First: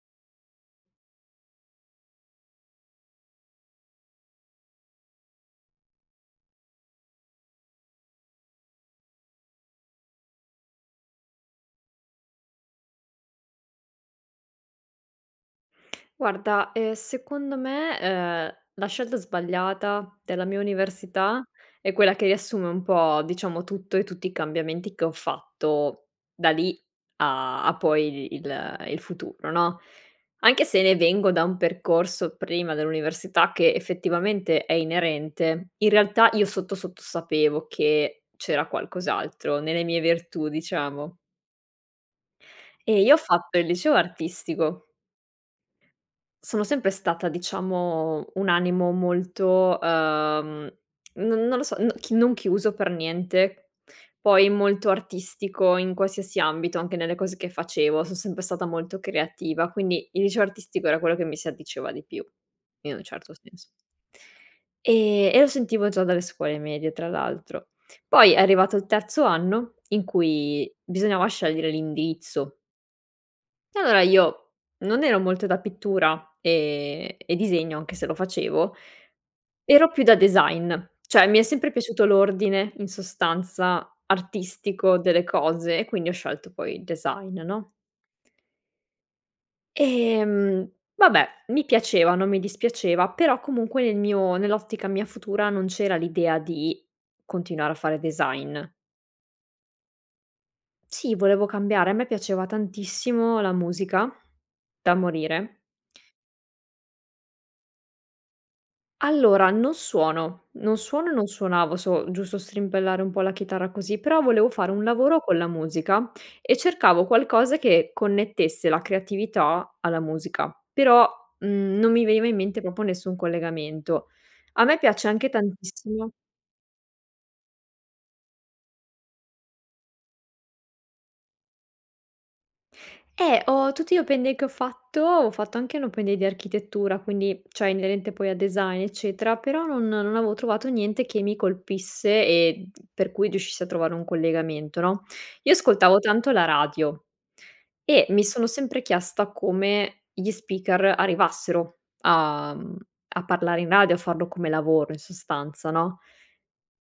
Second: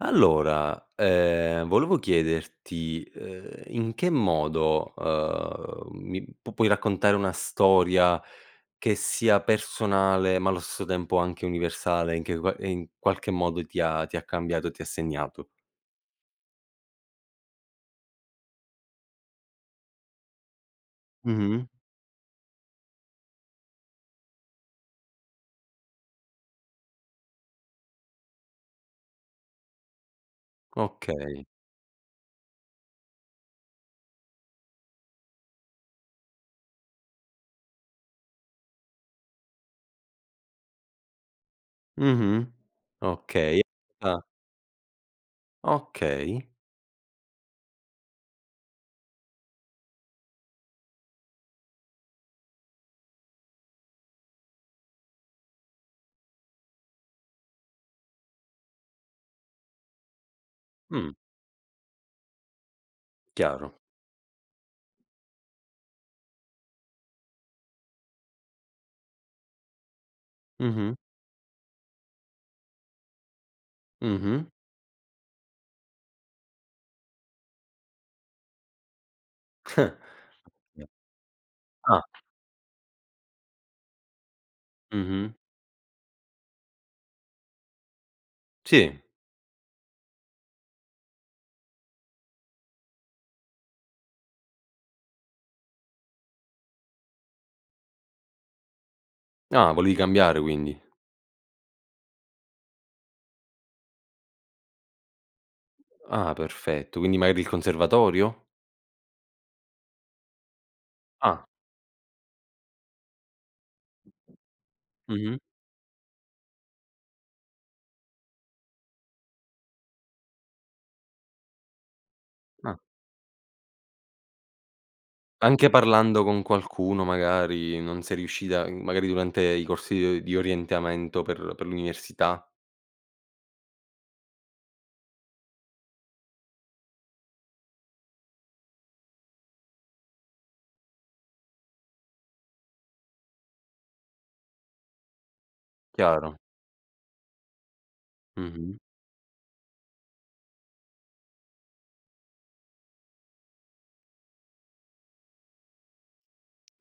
Allora, ehm, volevo chiederti, uhm, in che modo, uhm, mi p puoi raccontare una storia che sia personale, ma allo stesso tempo anche universale, in che qua e in qualche modo ti ha ti ha cambiato e ti ha segnato? Guarda, ehm, secondo me, uhm, la scelta sbagliata della mia università Mh-mh. è quella che riassume un po', diciamo, tutto e tutti i cambiamenti che ho fatto da lì a a poi il il futuro, no, anche se vengo da Okay. un percorso prima dell'università che effettivamente è inerente. In realtà io sotto sotto sapevo che c'era qualcos'altro nelle mie virtù, diciamo. Mh-mh. Ehm, io ho fatto Okay. il liceo Ah. artistico. Okay. Sono sempre stata, diciamo, un animo molto, uhm, non non lo so, non chi non chiuso per niente, poi molto artistico in qualsiasi ambito. Anche nelle cose che facevo son sempre stata molto creativa, quindi il liceo artistico era Mh. quello che mi si addiceva di più in un certo senso. Chiaro. E e lo sentivo già dalle scuole medie tra l'altro. Poi è arrivato il terzo anno, in cui Mh-mh. bisognava scegliere l'indirizzo. E allora Mh-mh. io non ero molto da pittura e e disegno, anche se lo facevo. Ero più da design. Cioè, mi è sempre Ah. piaciuto l'ordine, in sostanza, artistico delle Mh-mh. cose e quindi ho scelto poi il design, no? Sì. Ehm, vabbè, mi piaceva, non mi dispiaceva, però comunque nel mio nell'ottica mia futura, non c'era l'idea di continuare a fare design. Ah, volevi cambiare quindi. Sì, volevo cambiare. A me piaceva tantissimo la musica, da morire. Ah, perfetto. Quindi magari il conservatorio? Allora, non suono, non suono e non Ah. suonavo. So giusto strimpellare un po' la chitarra così, però volevo fare un lavoro con Mh-mh. la musica e cercavo qualcosa che connettesse la creatività alla musica, però, mhmm, non mi veniva in mente Ah. proprio nessun collegamento. A me piace anche Anche tantissimo parlando con qualcuno, magari, non sei riuscita i magari durante i corsi, di o di orientamento per per l'università? Eh, ho tutti gli open day che ho fatto ho fatto anche l'open day di architettura, quindi cioè inerente poi a design, eccetera, però non non avevo trovato niente che mi colpisse e d per cui riuscissi a trovare un collegamento, no? Io ascoltavo tanto Chiaro. la radio e mi sono Mh-mh. sempre chiesta come gli speaker arrivassero a mhmm, a parlare in radio, a farlo come lavoro, in sostanza, no?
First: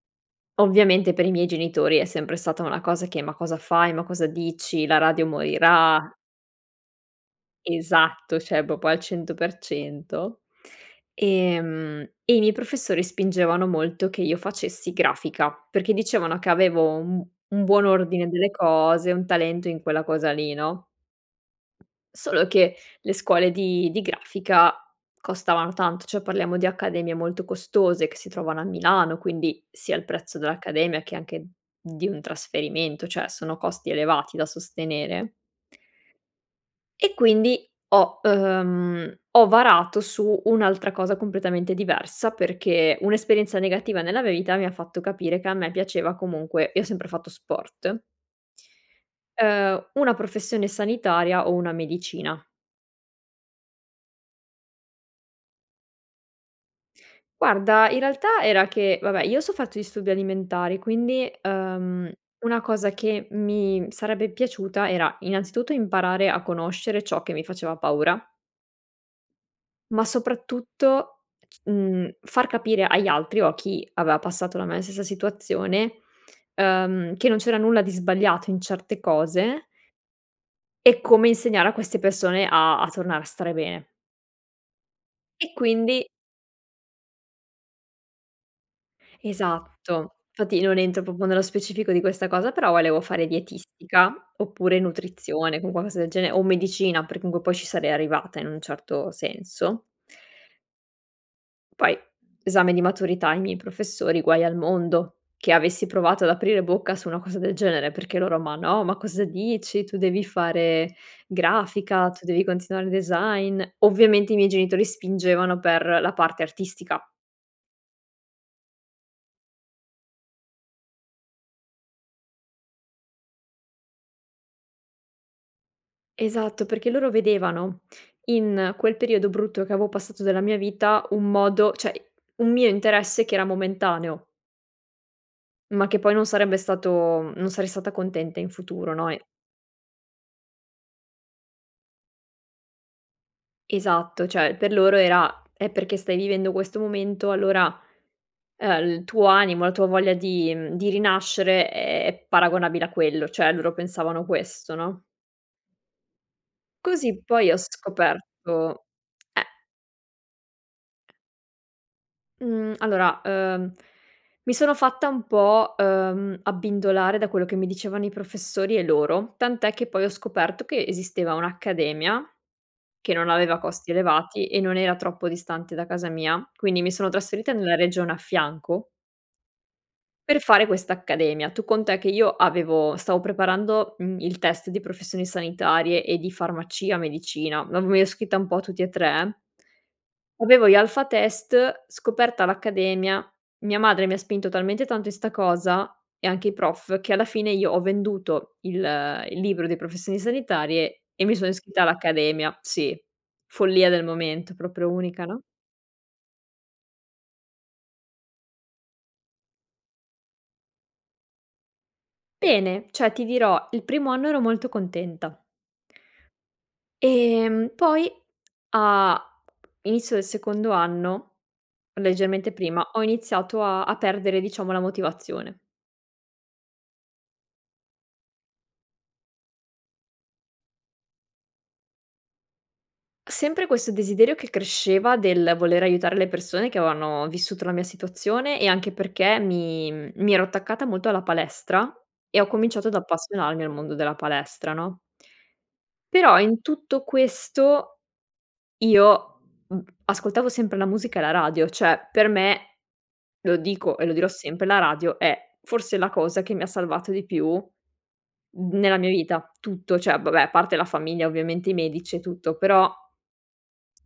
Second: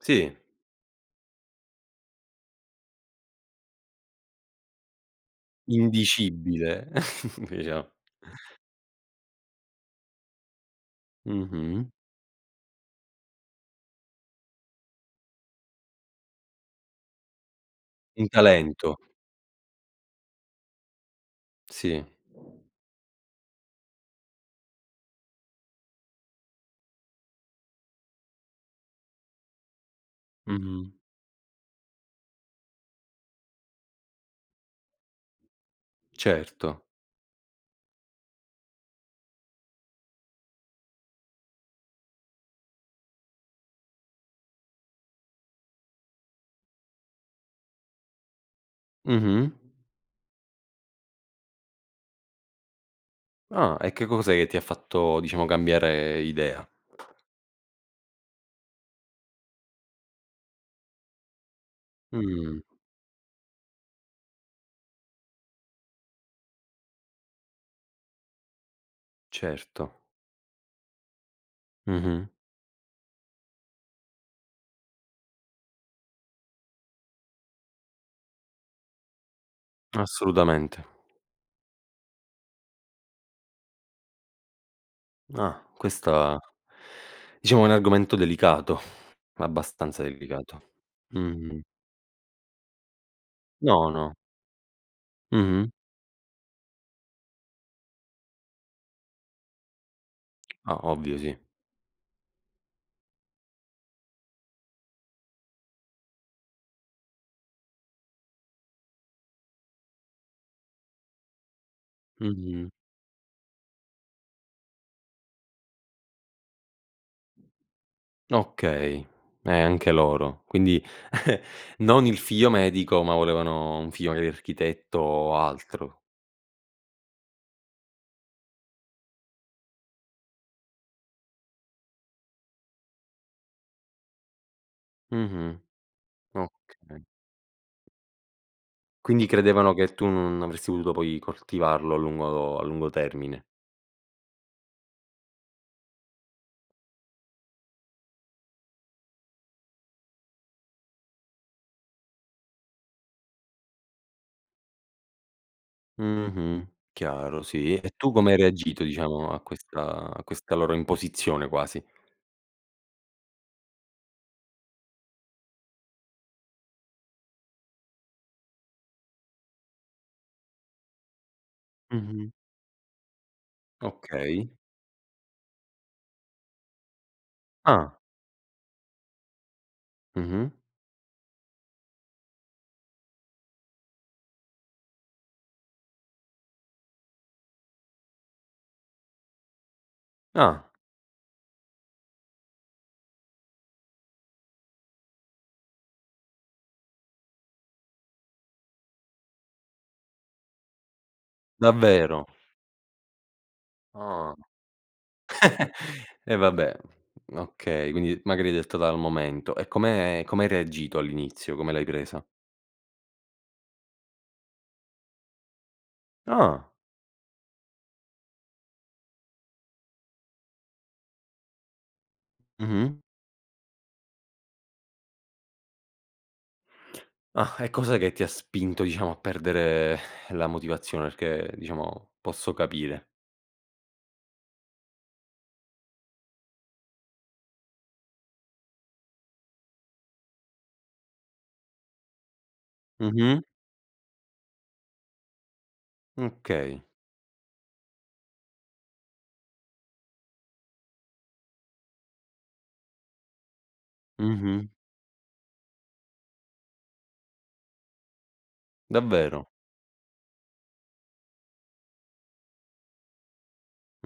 Sì. Ovviamente, per i miei genitori è sempre stata una cosa che: "Ma cosa fai? Ma cosa dici? La radio morirà". Indicibile, diciamo. Esatto, cioè proprio al 100%, Mh-mh. ehm, e i miei professori spingevano molto che io facessi grafica, perché dicevano che avevo un un buon Un ordine delle talento. cose, un talento in quella cosa lì, no? Sì. Solo che le scuole di di grafica costavano tanto, cioè parliamo di accademie molto costose che si trovano a Milano, quindi sia il prezzo Mh-mh. dell'accademia che anche di un trasferimento, cioè, sono costi elevati da sostenere. Certo. E quindi ho uhm, ho varato su un'altra cosa completamente diversa, perché un'esperienza negativa nella mia vita mi ha fatto capire che a me piaceva comunque io ho sempre fatto sport. Mh-mh. Uhm, una professione sanitaria o una medicina. Ah, e che cos'è che ti ha fatto, diciamo cambiare idea? Guarda, in realtà era che vabbè, io ho sofferto disturbi alimentari, quindi, uhm, Mh. una cosa che mi sarebbe piaciuta era innanzitutto imparare a conoscere ciò che mi faceva paura. Certo. Ma soprattutto, c mhmm, Mh-mh. far capire agli altri o a chi aveva passato la mia stessa situazione, uhm, che non c'era nulla di sbagliato in certe cose Assolutamente. e come insegnare a queste persone a a tornare a stare bene. E Ah. quindi Questa, diciamo è un argomento delicato. Abbastanza Esatto, infatti delicato. non entro proprio nello Mh-mh. specifico di questa cosa, però volevo fare No, dietistica no. oppure nutrizione, Mh-mh. con qualcosa del genere, o medicina, perché comunque poi ci sarei arrivata in un certo senso. Ah, ovvio, sì. Poi esame di maturità, i miei professori, guai al mondo che avessi provato ad aprire bocca su una cosa del genere, perché loro: “Ma no, ma cosa dici? Tu devi fare grafica, tu devi Mh-mh. continuare design." Ovviamente i miei genitori spingevano per la parte artistica. Okay. Eh, anche loro. Quindi non il figlio medico ma volevano un figlio magari architetto o altro. Esatto, perché loro vedevano in quel periodo brutto che avevo passato della mia vita, un modo cioè un mio interesse che era momentaneo Mh-mh. ma che poi non sarebbe Okay. stato non sarei stata contenta in futuro, no, e Quindi credevano che tu non avresti potuto poi coltivarlo a lungo a lungo termine. Esatto. Cioè, per loro era: "Eh, perché stai vivendo questo momento allora, uhm, il tuo animo, la tua voglia di mhmm, di rinascere è paragonabile a quello", cioè loro pensavano questo, no? Mh-mh. Così Chiaro poi ho sì e tu come hai reagito, scoperto, diciamo, a eh questa a questa loro imposizione quasi? Mhmm, allora, uhm, mi sono fatta un po', uhm, abbindolare da quello che mi dicevano i professori e loro. Tant'è che poi ho scoperto che esisteva un'accademia Mh-mh. che non aveva costi elevati Okay. e non era troppo distante da casa mia. Quindi mi sono trasferita nella Ah. regione a fianco per Mh-mh fare questa accademia. Tu conta che io avevo stavo preparando, mhmm, il test di professioni sanitarie e di farmacia, medicina, [unintelligible] mi ero iscritta un po' a tutti e tre. Ah. Avevo gli alpha test, scoperta l'accademia, mia madre mi ha spinto talmente tanto in 'sta cosa e anche i prof che alla fine io ho venduto il il libro di professioni sanitarie e mi sono iscritta Davvero? all'accademia. Sì, follia del Ah. momento. Proprio unica, no? Eh vabbè okay. Quindi, magari detto dal momento. E come come hai reagito all'inizio, come l'hai presa? Bene, cioè ti dirò, il primo anno ero molto contenta. Ah. Ehm, poi a inizio del secondo anno, leggermente prima, Mh-mh. ho iniziato a a perdere diciamo la motivazione. Ah, e cos'è che ti ha spinto diciamo a perdere la motivazione? Perché, diciamo, posso capire. Sempre questo desiderio che cresceva del voler aiutare le persone che avevano vissuto la mia situazione e anche perché mi mi ero attaccata molto alla palestra e ho cominciato ad Mh-mh. appassionarmi al mondo della palestra no? Però in Okay. tutto questo io, mhmm, ascoltavo sempre la musica e la radio, cioè per me, lo dico e lo dirò sempre, Mh-mh. la radio è forse la cosa che mi ha salvato di più n nella mia Davvero? vita, tutto. Cioè, vabbè, a parte la famiglia ovviamente i medici e tutto però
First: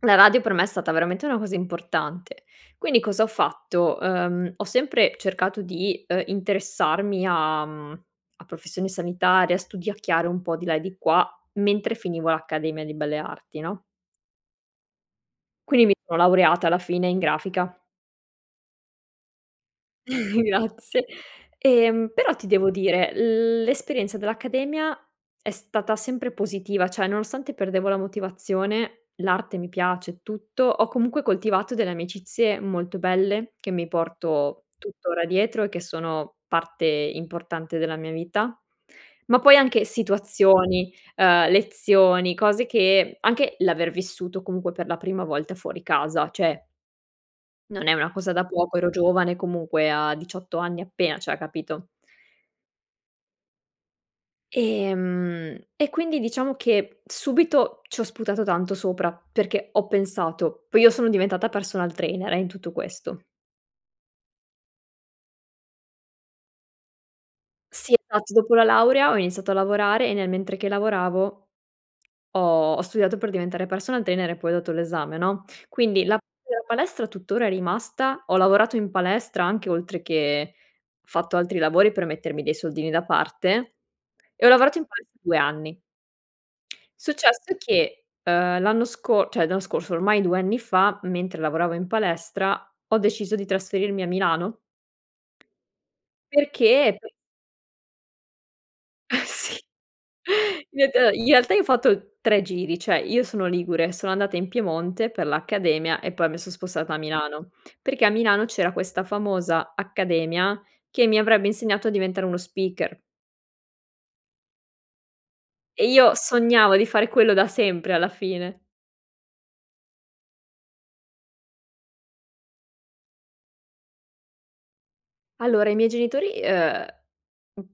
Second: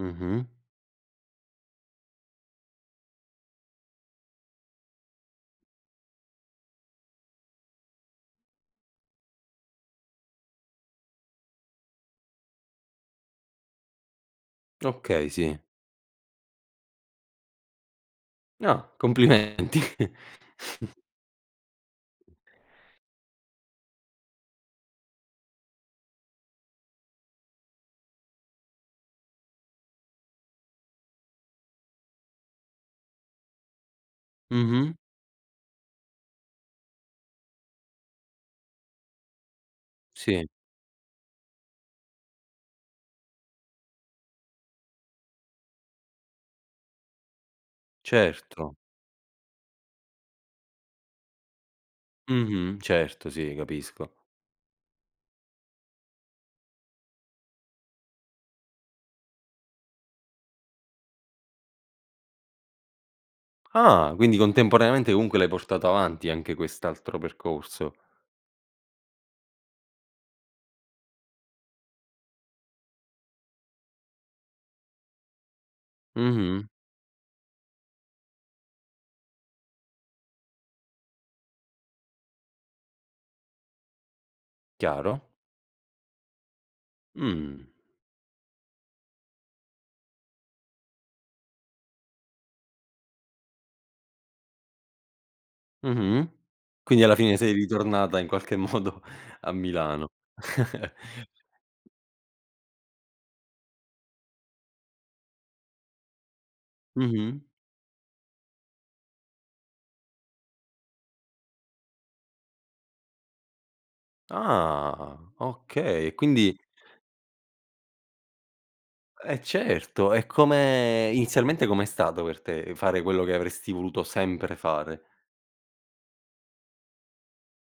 la radio per me è stata veramente una cosa importante. Quindi cosa ho fatto: uhm, ho sempre cercato di, uhm, interessarmi a mhmm, a professioni sanitarie, a studiacchiare un po' di là e di qua, mentre finivo l'accademia di belle arti no? Okay, sì. Quindi mi son laureata alla fine in grafica. Ah, complimenti. Grazie. Ehm però ti devo dire l'esperienza dell'accademia è stata sempre positiva, cioè, nonostante perdevo la motivazione, l'arte mi piace e tutto, ho comunque coltivato delle amicizie molto belle che mi porto Mh-mh. tuttora dietro e che sono parte importante della mia vita. Ma poi anche Sì. situazioni, uhm, lezioni, cose che anche l'aver vissuto comunque per la prima volta fuori casa cioè non è una cosa da Certo. poco. Ero giovane comunque a 18 anni appena cioè, capito. Mh-mh, certo sì capisco. E mhmm, e quindi diciamo che subito ci ho sputato tanto sopra perché ho pensato poi io sono diventata personal trainer, eh, in tutto questo. Ah, quindi contemporaneamente comunque l'hai portato avanti anche quest'altro percorso. Sì esatto dopo la laurea ho iniziato a lavorare e nel mentre che lavoravo ho ho studiato per diventare personal trainer e poi ho dato l'esame no, quindi la [unintelligible] Mh-mh. palestra tuttora è rimasta, ho lavorato in palestra anche oltre che fatto altri lavori per mettermi dei soldini da parte e ho lavorato in pale Chiaro. 2 anni. Successo Mh. che, ehm, l'anno sco cioè l'anno scorso ormai 2 anni fa, mentre lavoravo in palestra ho deciso di trasferirmi a Milano. Mh-mh, Perché quindi p alla fine sei ritornata in qualche modo a Sì, Milano. reta in realtà io ho fatto 3 giri cioè: io sono ligure, sono andata in Piemonte per l'accademia e poi mi son spostata a Mh-mh. Milano. Perché a Milano c'era questa famosa accademia che mi avrebbe insegnato a diventare uno speaker. Ah E okay, io quindi sognavo di fare quello da sempre alla fine. Eh certo e come inizialmente com'è stato per te fare quello che avresti voluto sempre fare? Allora i miei genitori, uhm,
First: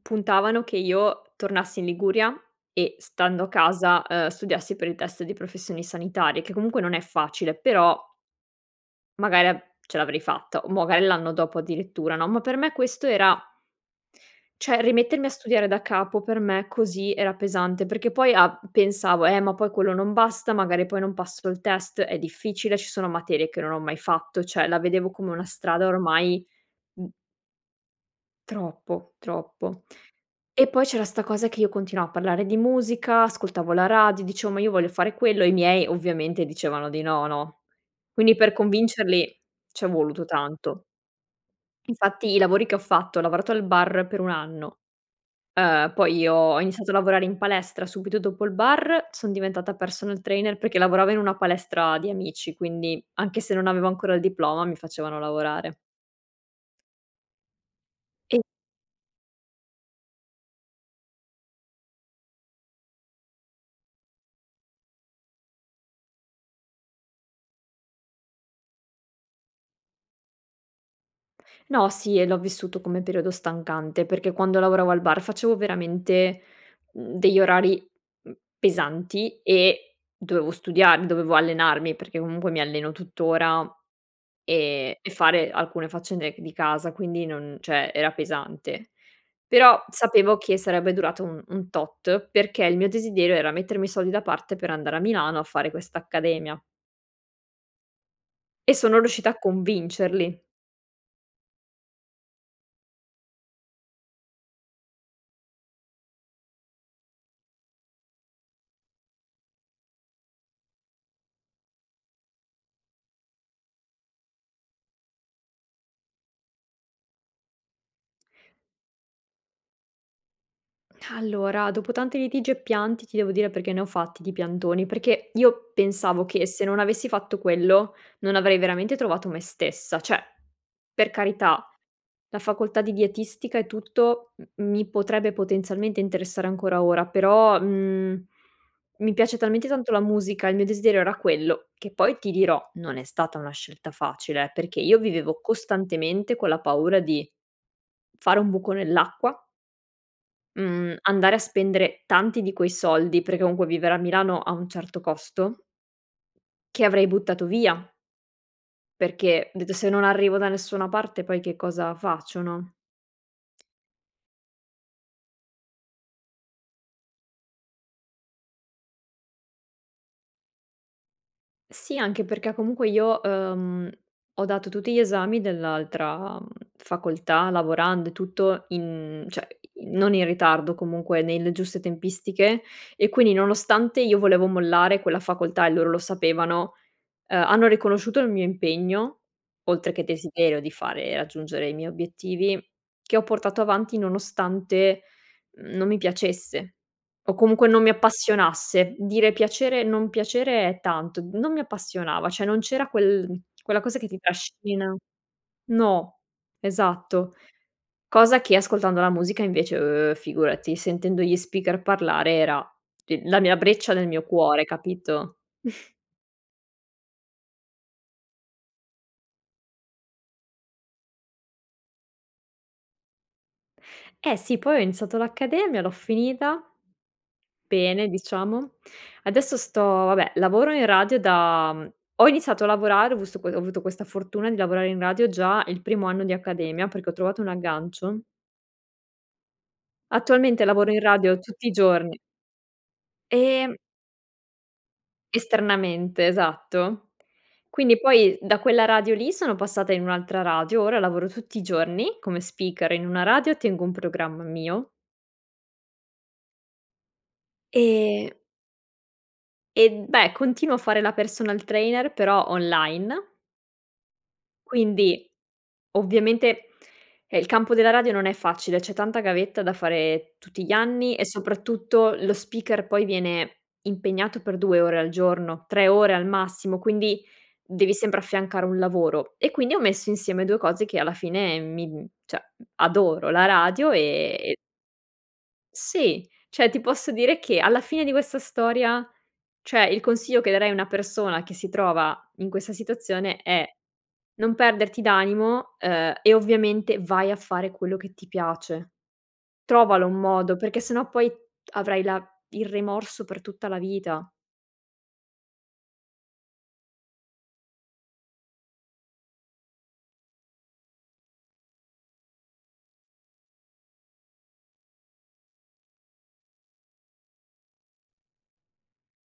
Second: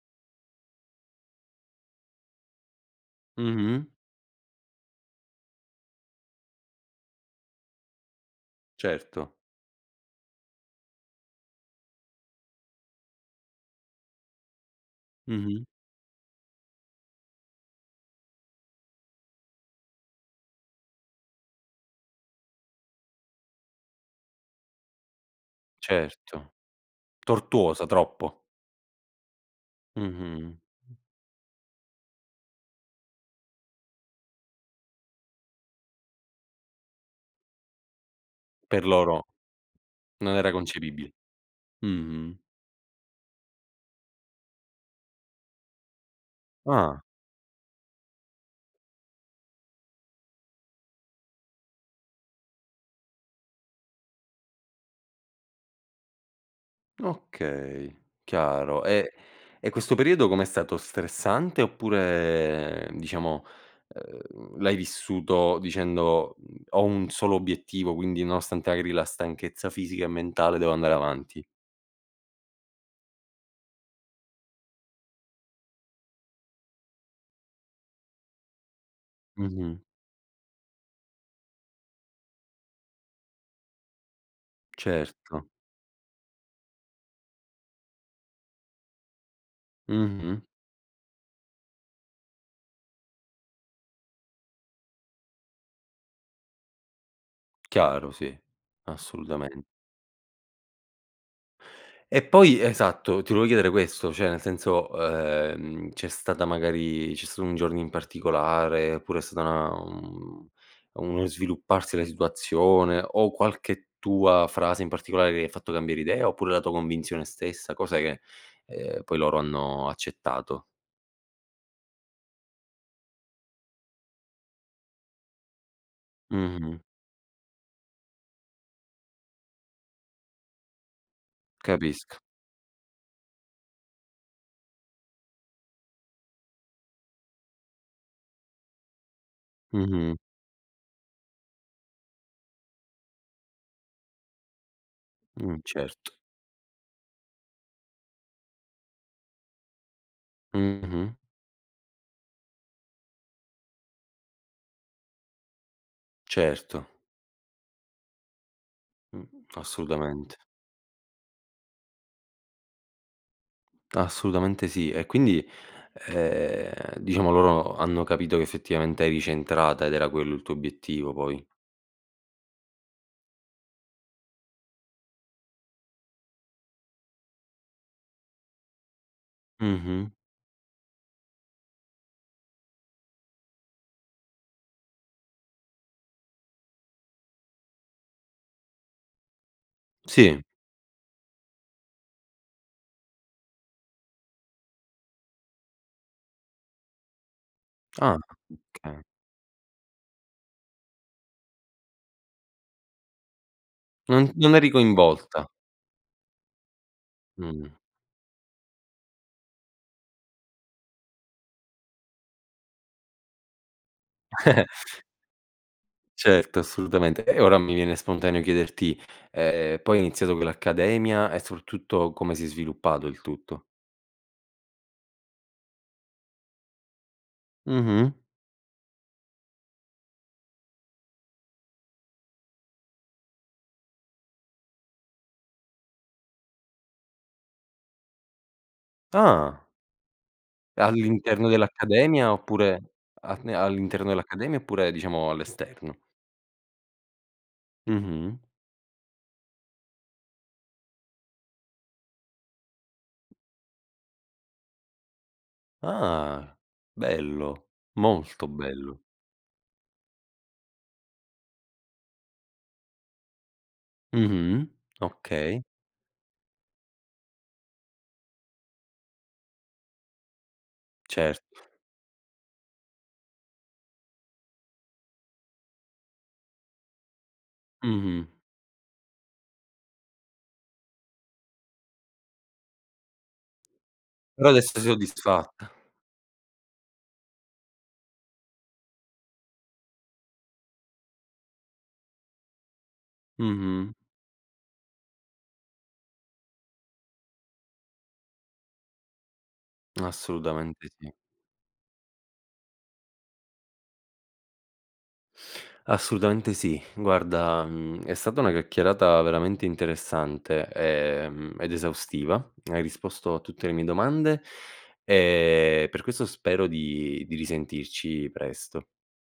puntavano che io tornassi in Liguria e stando a Mh-mh. casa, uhm, studiassi per il test di professioni sanitarie che comunque non è facile però Certo. magari av ce l'avrei fatta o magari l'anno dopo addirittura no, ma per me questo era cioè rimettermi a Mh-mh. studiare da capo per me così era pesante perché poi a pensavo: "Eh ma poi quello non basta, magari poi non passo, il test è difficile, ci sono materie che non ho mai fatto." Cioè la vedevo come una strada ormai Certo. m Tortuosa, troppo. Troppo, troppo. Mh-mh. E poi Mh. c'era sta cosa che io continuavo a parlare di musica, ascoltavo la radio, dicevo ma io voglio fare quello. I miei ovviamente dicevano di no, no? Quindi per Per loro, convincerli c'è voluto non era tanto. concepibile. Infatti Mh-mh. i lavori che ho fatto ho lavorato al bar per un anno, uhm, poi io ho iniziato a Ah. lavorare in palestra subito dopo il bar, son diventata personal trainer perché lavoravo in una palestra di amici quindi anche se non avevo ancora il diploma mi facevano lavorare. Okay. E Chiaro. E e questo periodo com'è stato, stressante? Oppure diciamo, ehm, l'hai vissuto dicendo "Mhmm, ho un solo obiettivo quindi nonostante magari la stanchezza fisica e mentale devo andare avanti"? No, sì e l'ho vissuto come periodo stancante perché quando lavoravo al bar facevo veramente, mhmm, degli orari, mhmm, pesanti Mh-mh. e dovevo studia dovevo allenarmi- perché comunque mi alleno tuttora e e Certo. fare alcune faccende di casa. Quindi non cioè, era pesante. Però sapevo Mh-mh. che sarebbe durato un un tot, perché il mio desiderio era mettermi i soldi da parte per andare a Milano a fare questa accademia. Chiaro, sì, E sono riuscita a assolutamen convincerli. E poi esatto, ti volevo chiedere questo: cioè nel senso, uhm, c'è stata magari c'è stato un giorno in particolare oppure è stata una mhmm, uno svilupparsi della situazione o qualche tua frase in particolare che gli ha fatto cambiare idea oppure la tua convinzione stessa? Cos'è che, ehm, poi loro hanno accettato? Allora dopo tanti litigi e pianti, ti devo dire perché ne ho fatti di piantoni, perché io pensavo che se Mh-mh. non avessi fatto quello non avrei veramente trovato me stessa. Cioè, per carità, Capisco. la facoltà di dietistica e tutto m mi potrebbe potenzialmente interessare ancora ora però, mhmm, mi piace talmente tanto la Mh-mh. musica, il mio desiderio era quello che poi ti dirò, non è stata una scelta facile eh, perché io vivevo Mh, certo. costantemente con la paura di fare un buco nell'acqua mhmm, Mh-mh. andare a spendere tanti di quei soldi- perché comunque vivere a Milano ha un certo costo che Certo. avrei buttato via. Mh, Perché ho detto: "Se non assolutamente. arrivo da nessuna parte poi che cosa faccio", no? Assolutamente sì e quindi, ehm, diciamo loro hanno capito che effettivamente eri centrata ed era quello il tuo obiettivo poi. Sì anche perché comunque io, uhm, ho dato tutti gli esami dell'altra facoltà lavorando e tutto in cioè Mh-mh. non in ritardo, comunque nelle giuste tempistiche e quindi nonostante io volevo mollare quella facoltà e loro lo sapevano, uhm, hanno riconosciuto il mio impegno oltre che Sì. desiderio di fare raggiungere i miei obiettivi, che ho portato avanti nonostante non mi piacesse o comunque non mi Ah, appassionasse. okay. Dire piacere non piacere è tanto, non mi appassionava, cioè non c'era quel quella cosa che ti Non non eri trascina coinvolta. no, esatto. Mh-mh. Cosa che ascoltando la musica invece eh, figurati, sentendo gli speaker parlare era i la mia breccia nel mio cuore capito? Certo assolutamente e ora mi viene spontaneo chiederti: ehm, poi hai iniziato con l'accademia e soprattutto come si è sviluppato il tutto? Eh sì poi ho iniziato l'accademia, l'ho finita, bene Mh-mh. diciamo. Adesso sto vabbè lavoro in radio da ho iniziato a lavorare ho vist ho avuto questa fortuna di lavorare in radio già il primo anno di accademia perché ho trovato un aggancio. Ah. Attualmente lavoro in radio All'interno tutti i giorni dell'accademia oppure a Ehm all'interno dell'accademia oppure diciamo all'esterno? Esternamente esatto. Quindi Mh-mh. poi da quella radio lì sono passata in un'altra radio. Ora lavoro tutti i giorni come speaker in una radio tengo un programma mio. Ah, bello, E molto bello. E beh continuo a fare la personal trainer però online. Mh-mh, Quindi okay. ovviamente eh, il campo della radio non è facile. C'è tanta gavetta da fare tutti gli anni e Certo. soprattutto lo speaker poi viene impegnato per 2 ore al giorno, 3 ore al massimo quindi devi sempre Mh-mh. affiancare un lavoro. E quindi ho messo insieme 2 cose che alla fine mi mhmm, cioè adoro la radio Però e adesso sei soddisfatta. Sì. Cioè ti posso dire che alla fine di questa storia cioè, il consiglio che darei a una persona che si trova in questa situazione è: Mh-mh. non perderti d'animo uhm, e ovviamente vai a fare quello che ti piace. Trovalo un modo perché Assolutamente se no sì. poi avrai la il rimorso per tutta la vita. Assolutamente sì. Guarda, mhmm, è stata una chiacchierata veramente interessante e mhmm, ed esaustiva. Hai risposto a tutte le mie domande e per questo spero di di risentirci presto.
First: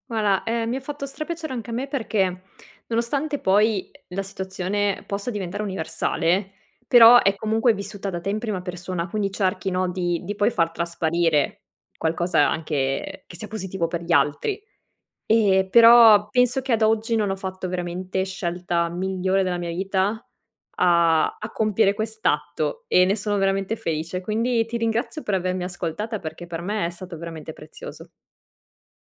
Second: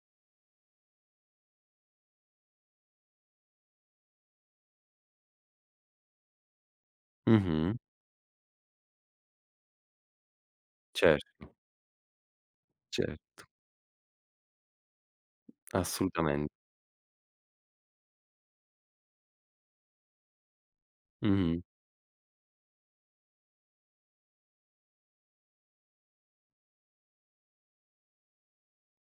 Guarda ehm, mi ha fatto stra piacere anche a me perché nonostante poi la situazione possa diventare universale però è comunque Mh-mh. vissuta da te in prima persona quindi cerchi no di di poi far Certo. trasparire qualcosa anche che Certo. sia positivo per gli altri. Ehm, però Assolutamen penso che ad oggi non ho fatto veramente scelta migliore nella mia vita a a Mh-mh. compiere quest'atto e ne sono veramente felice quindi ti ringrazio per avermi ascoltata perché per me è stato veramente prezioso.